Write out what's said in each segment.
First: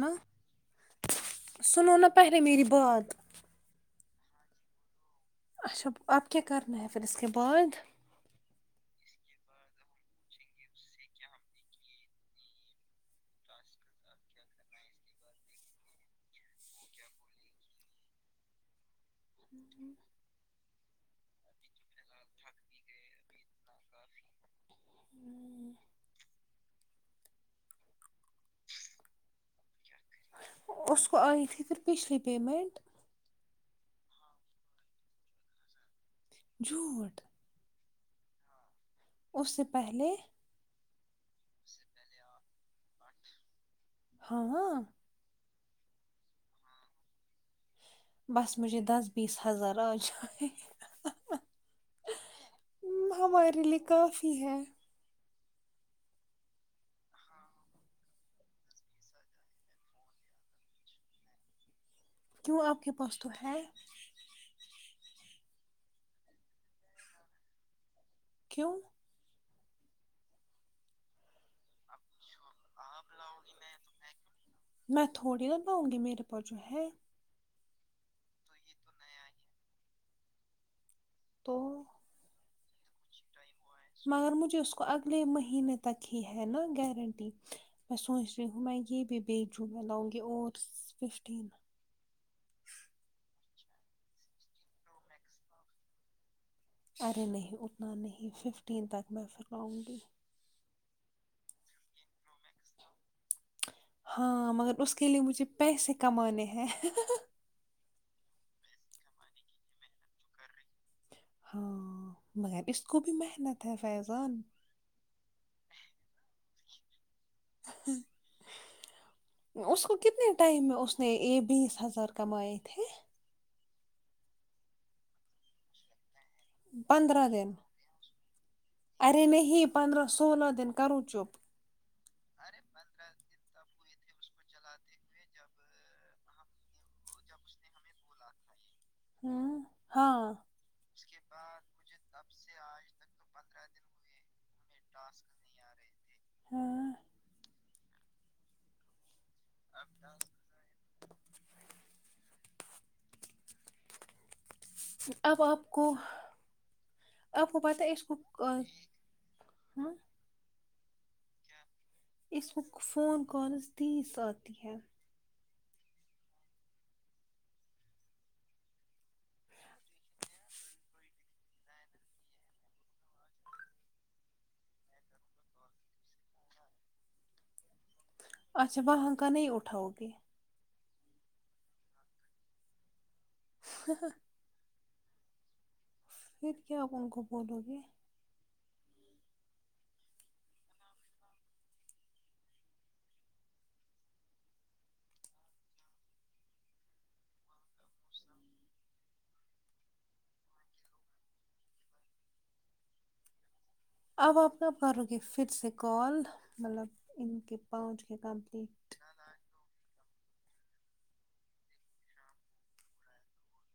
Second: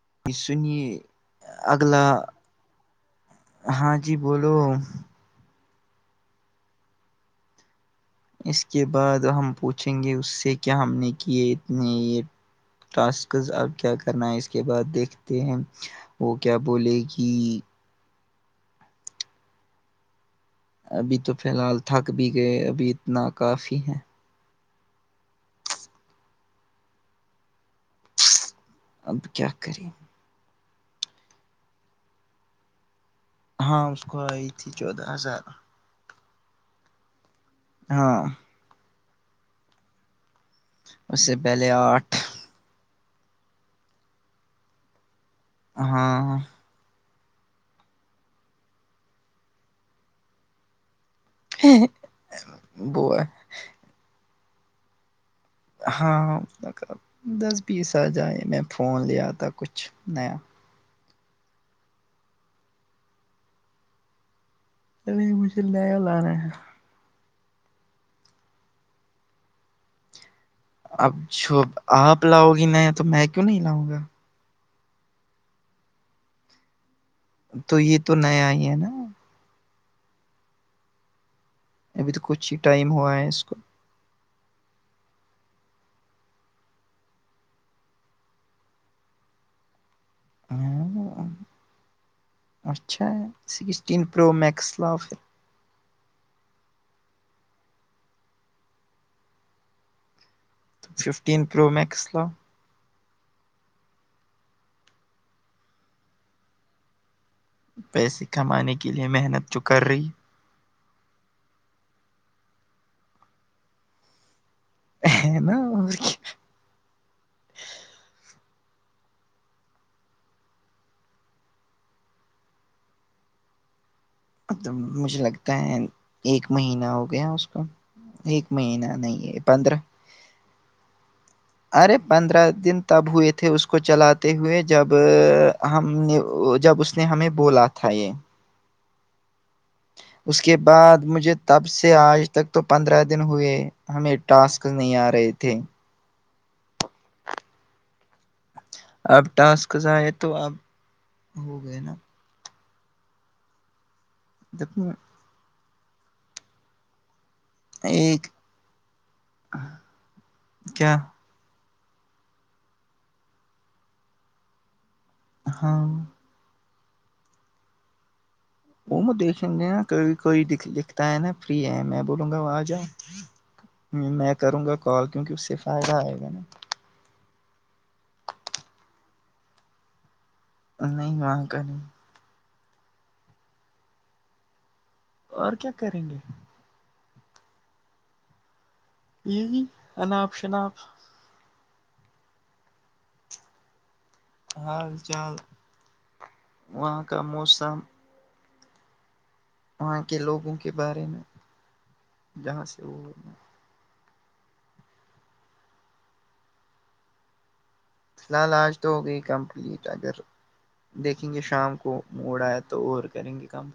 نا جی سنو اگلا نا پہلے میری بات ہاں جی بولو اچھا آپ کیا کیا کرنا ہے پھر ا اس کے بعد اس کے بعد ہم پوچھیں گے اس سے کیا ہم نے کیے اتنے یہ ٹاسکز اب کیا کرنا ہے اس کے بعد دیکھتے ہیں وہ کیا بولے گی [inaudible] ابھی تو فی الحال تھک بھی گئے ابھی اتنا کافی ہے [inaudible] اب کیا کریں اس کو آئی تھی پھر پچھلی پیمنٹ ہاں اس کو آئی تھی چودہ ہزار جھوٹ ہاں اس سے پہلے اس سے پہلے آٹھ ہاںاں ہاں بس مجھے دس بیس ہزار آ جا ہے وہ ہے ہمارے لیے کافی ہے ہاں دس بیس آ جائے میں فون لیا تھا کچھ نیا کیوں آپ کے پاس تو ہے نہیں نہیں مجھے لے لانا ہے کیوں اب جو آپ لاؤ گی نیا تو میں کیوں نہیں لاؤں گا میں تھوڑی لاؤں گی میرے پاس جو ہے تو یہ تو نیا ہی ہے نا تو ابھی تو کچھ ہی ٹائم ہوا ہے اس کو مگر مجھے اس کو اگلے مہینے تک ہی ہے نا گارنٹی میں سوچ رہی ہوں میں یہ بھی بی جعہ لاؤں گی اور ہاں، ففٹین اچھا سکسٹین پرو میکس لاو پھر ارے نہیں اتنا نہیں ففٹین تک میں پھرراؤں گی ففٹین پرو میکس لاو ہاں مگر اس کے لیے مجھے پیسے کمانے ہیں پیسے کمانے کے لیے محنت جو کر رہی ہاں مگر اس کو بھی محنت ہے فیضان ہےنا [unintelligible] ہاں [unintelligible] اس کو کتنے ٹائم میں اس نے بیس ہزار کمائے تھے مجھے لگتا ہے ایک مہینہ ہو پندرہ گیا اس دن کا ایک مہینہ نہیں ہے پندرہ سولہ دن کرو چپ ارے پندرہ دن تب ہوئے تھے اس کو چلاتے ہوئے جب ہم نے جب اس کہ ہمیں بولا تھا یہ ہوں [unintelligible] اس کے بعد مجھے تب سے آج تک تو پندرہ دن ہوئے ہمیں ٹاسک نہیں آ رہے تھے ہاں [unintelligible] آپ ٹاسکزائیں تو آپ ہو گئے نا دھنے [inaudible] اب آپ کو آپ کو پتہ ہے اس کو ایک [unintelligible] کیا اس وقت فون کالز تیز آتی ہے ہاں [unintelligible] وہ دیکھیں گے نا کو کوئی لکھتا ہے نا فری ہے میں بولوں گا آ جاؤ [unintelligible] میں کروں گا کال کیونکہ اس سے فائدہ آئے گا نا اچھا وہاں کا نہیں اٹھاؤ گے نہیں وہاں کا نہیں [unintelligible] ہ [unintelligible] اور کیا کریں گے پھر کیا آپ ان کو بولو گے یہ انناپ شناپ [unintelligible] حال چال وہاں کا موسم وہاں کے لوگوں کے بارے میں جہاں سے وہ اب آپنا کر ر کےے پھر سے کال مطلب ان کے [unintelligible] فی الحال کمپلیٹ آج تو ہو گئی کمپلیٹ اگر [unintelligible] دیکھیں گے شام کو موڑ آیا تو اور کریں گے کام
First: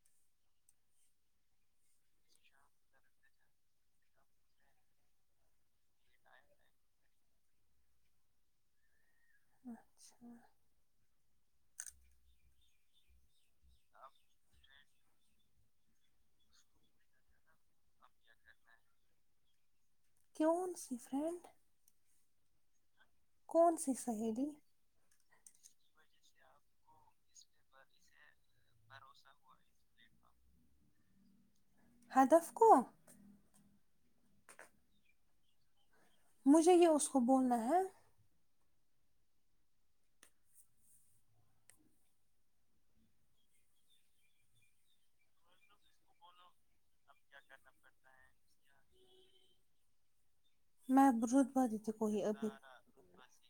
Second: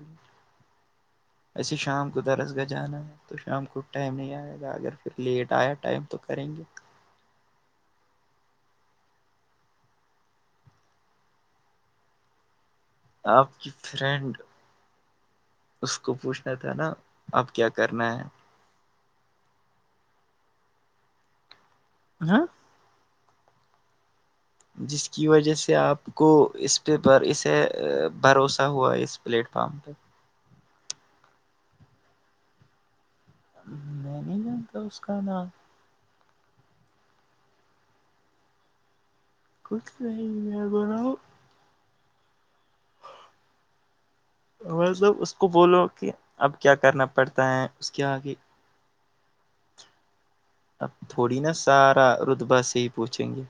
ایسے شام کو درس گاہ جانا ہے تو شام کو ٹائم نہیں آئے گا اگر پھر لیٹ آیا ٹائم تو کریں گے اچھا [unintelligible] آپ کی فرینڈ [unintelligible] اس کو پوچھنا تھا نا اب کیا کرنا ہے [unintelligible] تیون سی فرینڈ [unintelligible] ہاں [unintelligible] کون سی سہیلی جس کی وجہ سے آپ کو اس پہ اسے بھروسہ ہوا اس پلیٹ پ [unintelligible] ہادف کو [unintelligible] میں نہیں جانتا اس کا نام مجھے یہ اس کو بولنا ہے کھ رہ میں بنؤ [unintelligible] ملب اس کو بولو کہ اب کیا کرنا پڑتا ہے اس کے آگے اب میں تھوڑی نا رتبہ دیتی کو سارا ہی ابھی رتبا سے ہی پوچھیں گے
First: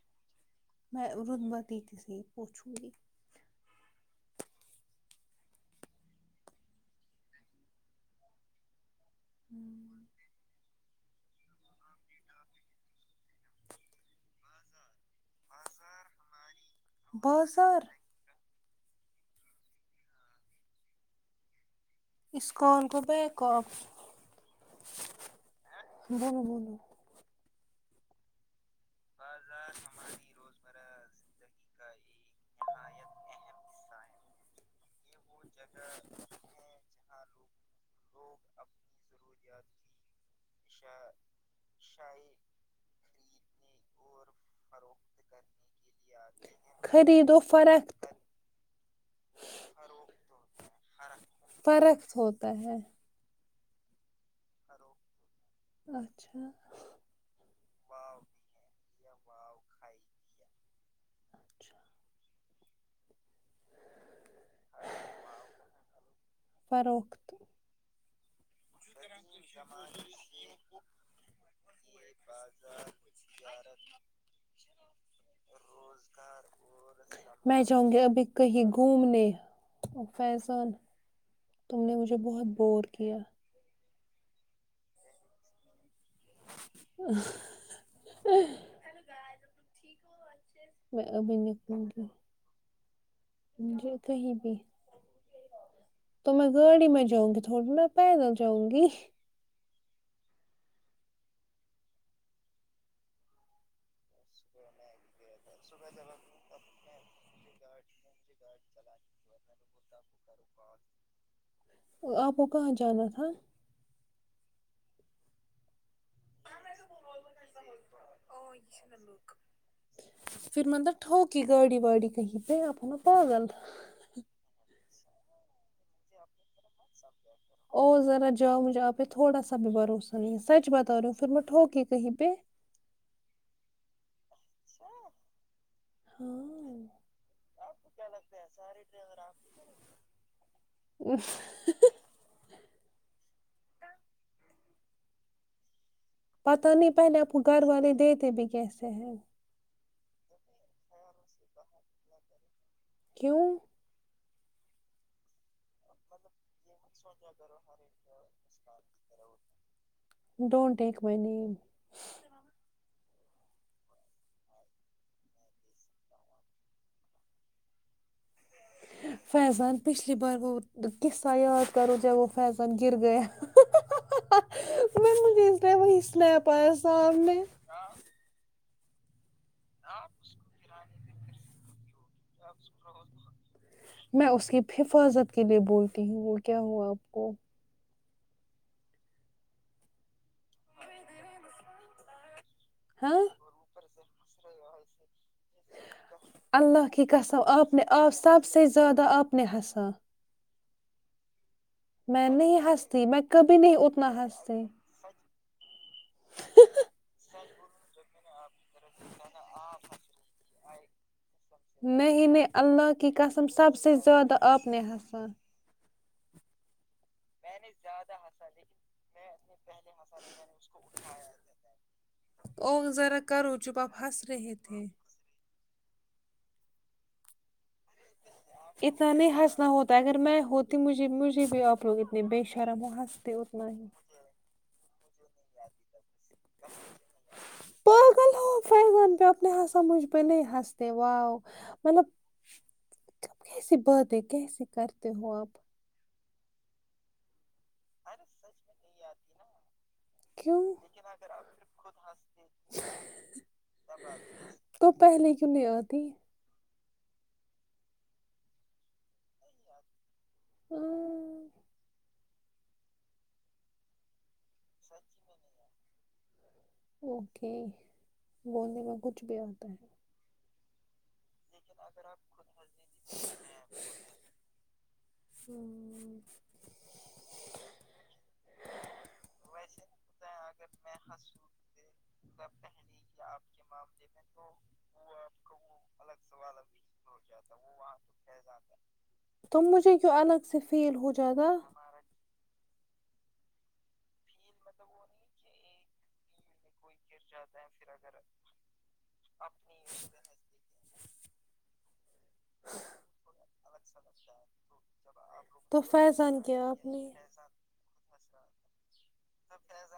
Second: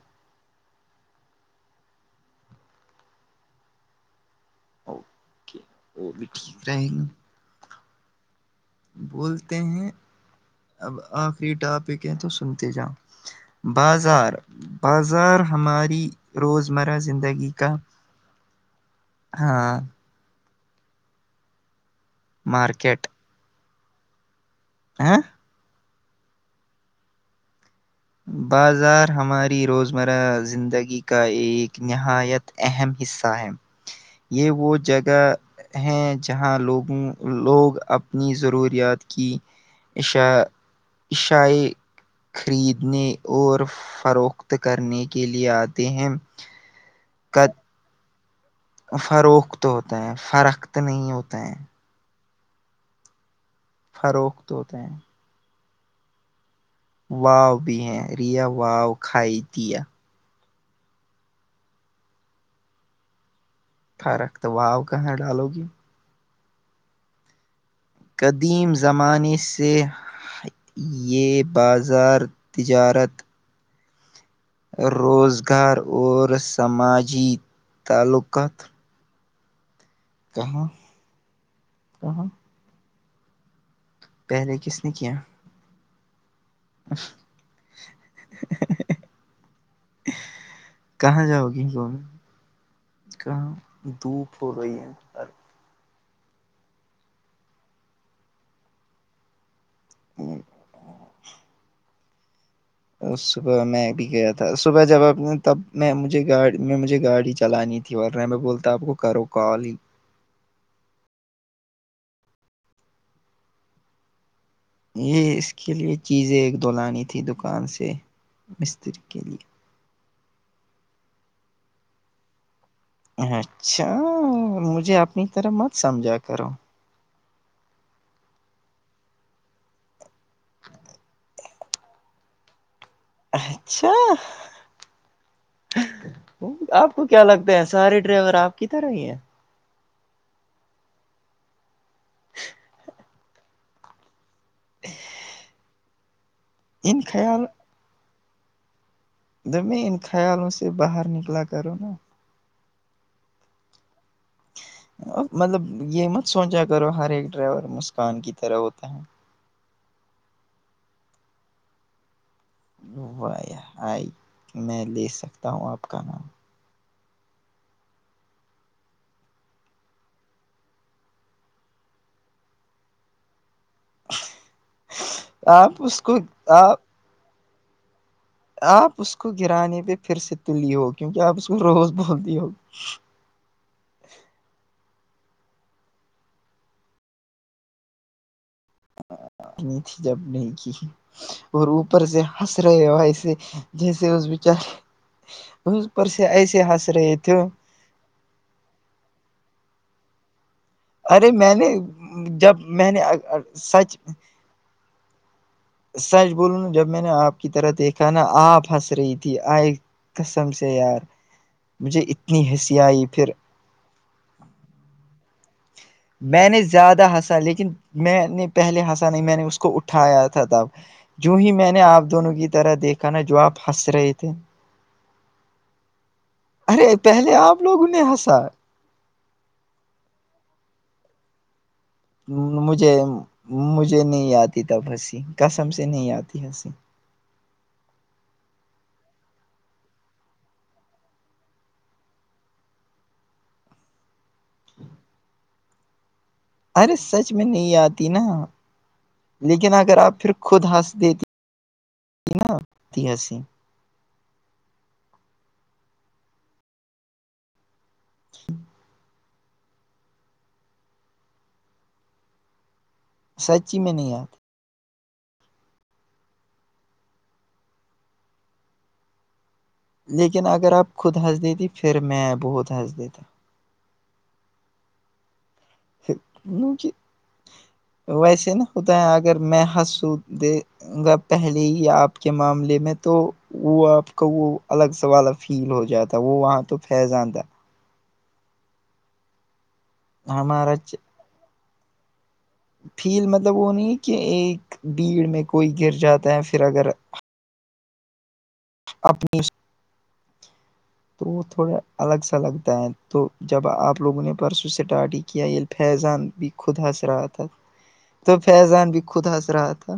میں ردباتی ت س پوچو گ [unintelligible] اوکے [unintelligible] بولتے ہیں ہم، [unintelligible] اب آخری ٹاپک ہے تو سنتے جاؤ بازار بازار ہماری روزمرہ زندگی کا بازار ہاں اسکان کو مارکیٹ بیکپ ہاں بولو بولو بازار ہماری روزمرہ زندگی کا ایک نہایت اہم حصہ ہے یہ وہ جگ ہیں جہاں لوگوں لوگ اپنی ضروریات کی ایشا ایشائی خریدنے اور فروخت کرنے کے لیے آتے ہیں خرید و کا فرق فروخت ہوتا ہے فروخت نہیں ہوتا ہے فرق تھوود کہ ہے [unintelligible] فروخت ہوتے ہیں اچھا واؤ بھی ہیں ریا واؤ کھائی دیا اچھا فرق تو واؤ کہاں ڈالو گی فروخت [unintelligible] قدیم زمانے سے یہ بازار تجارت زارت [inaudible] روزگار اور سماجی میں جاہوں گی ابھی تعلقات کہیں گھومنے کہاں فیضان تم نے مجھے کہاں بہت بور کیا پہے کس ن کین [unintelligible] [unintelligible] میں کہاں ابھی جاؤ گی نکلوں کو کہاں مجھے دھوپ کہیں ہو بھی رہی ہے ہر تو میں گاڑی میں جاؤں گی تھوڑی میں پیدل جاؤں گی [unintelligible] صبح میں بھی گیا تھا صبح جب آپ تب میں مجھے گاڑی میں مجھے گاڑی چلانی تھی ورنہ میں بولتا آپ کو کرو کال ہی آپ کو کہاںاں جانت ہ [unintelligible] یہ اس کے لیے چیزیں ایک دو لانی تھی دکان سے مستری کے لیے پھر مطلب ٹوکی گاڑی واڑی کہیں پہ آپ پاگل اچھا مجھے اپنی طرف مت سمجھا کرو [unintelligible] او ذرا جاؤ مجھے آپہ تھوڑا سا بھی بھروسہ نہیں ہے سچ بتا رہی ہوں پھر میں ٹھوکے کہیں پہ اچھا آپ ہاں کو کیا لگتا ہے سارے ڈرائیور آپ کی طرح ہی ہیں [unintelligible] [unintelligible] پتہ نہیں ان پہلے آپ کو خیال گھر والے دیتے بھی کیسے ہیں ج میں ان خیالوں سے باہر نکلا کروں نا [unintelligible] کیوں ا مطلب یہ مت سوچا کرو ہر ایک ڈرائیور مسکان کی طرح ہوتا ہے [unintelligible] ڈونونٹ ٹیک مائی نیم و آئی میں لے سکتا ہوں آپ کا نام [unintelligible] فیضان پچھلی بار گ ق ساں یاد کرو جب وہ فیضان گر گیا [unintelligible] میں مجھے اس لیرے آپ وہیں کو سنا پایا آپ صاحب نے [unintelligible] آپ اس کو گرانے پہ پھر سے تلی ہو کیونکہ آپ اس کو روز بول دی ہو میں اس کی حفاظت کے لیے بولتی ہوں وہ کیا ہو آپ کو نی تھی جب نہیں کی اور اوپر سے ہنس رہے ہوا ہاں ایے جیسے اس بیچار اس پر سے ایسے اللہ ہنس کی رہے تھے قسم آپ آپ سب سے زیادہ اپنے ہساں ارے میں نے میں نہیں جب نے ہنستی میں کبھی نہیں سچ اتنا ہنستی سچ بولو نا جب میں نے آپ کی طرح دیکھا نا آپ ہنس رہی تھی آئے کسم سے یار مجھے نہیں اتنی نہیں ہنسی اللہ آئی کی پھر قسم سب سے زیادہ آ اپنے ہساں میں نے زیادہ ہس لیکن میں نے پہلے ہنسا نہیں میں نے اس کو اٹھایا تھا تھا جو ہی میں نے آپ دونوں کی طرح دیکھا نا جو آپ ہنس رہے تھے ارے پہلے آپ لوگوں نے ہنسا اتنا نہیں ہنسنا ہوتا ہے اگر میں ہوتی مجھے مجھے بھی لوگ اتنے بے شرم ہو مجھے ہنستے اتنا ہی مجھے نہیں آتی تب ہنسی کسم سے نہیں آتی ہنسی [inaudible] پغ فغان پ اپ نے سا مجھ ب ن ہستے وؤ مطلب [unintelligible] کیسے باتیں کیسے کرتے ہو آپ ارے سچ میں نہیں یاد نا لیکن اگر آپ پھر خود کیوں ہنس دیتی ت ن تحسی [unintelligible] تو پہلے کیوں نہیں آتی ہوں [inaudible] سچی میں نہیں یاد اوکے بولنے میں کچھ بھی آتا ہے لیکن اگر آپ خود ہنس دیتی پھر میں بہت ہنس دیتا ہوں [inaudible] ویسے نا ہوتا ہے اگر میں ہسوں د گ پہل [unintelligible] یہی آپ کے معاملے میں تو وہ آپ کا وہ الگ س والا فیل ہو جاتا وہ وہاں تو فیضاندہ [unintelligible] تم مجھے کیوں الگ سے ہمارا فیل ہو جاتا فیل مطلب وہ نہیں کہ ایک بھیڑ میں کوئی گر جاتا ہے پھر اگر جاتا ہے پھر اگر [inaudible] اپنی تو وہ تھوڑا الگ سا لگتا ہے تو جب آپ لوگوں نے پرسوں اسٹارٹ ہی کیا یہ تو فیضان بھی کیا خود آپ حنس نے رہا تھا تو فیضان بھی خود حنس رہا تھا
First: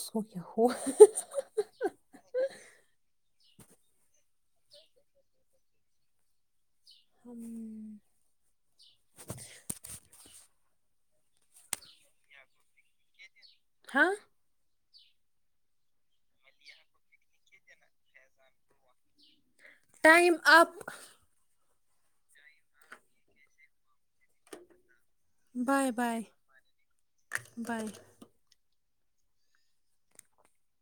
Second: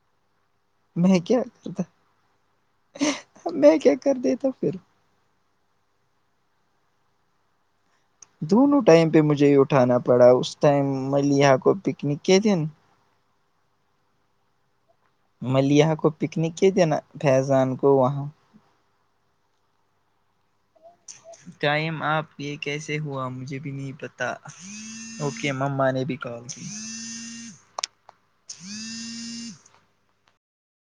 س کیا ہوت [unintelligible] میں کیا کرتا میں کیا کر دیتا پھر ہوں [inaudible] دونوں ٹائم پہ مجھے یہ اٹھانا پڑا اس ٹائم مل کو پکنک کے دن تھااں [unintelligible] ملیا کو پکنک کے دینا فیضان کو وہاں ٹائم اپپ [unintelligible] ٹائم آپ یہ کیسے ہوا مجھے بھی نہیں پتا ت اوکے مما بائے نے بھی بائے کال کی [unintelligible] بائے [unintelligible]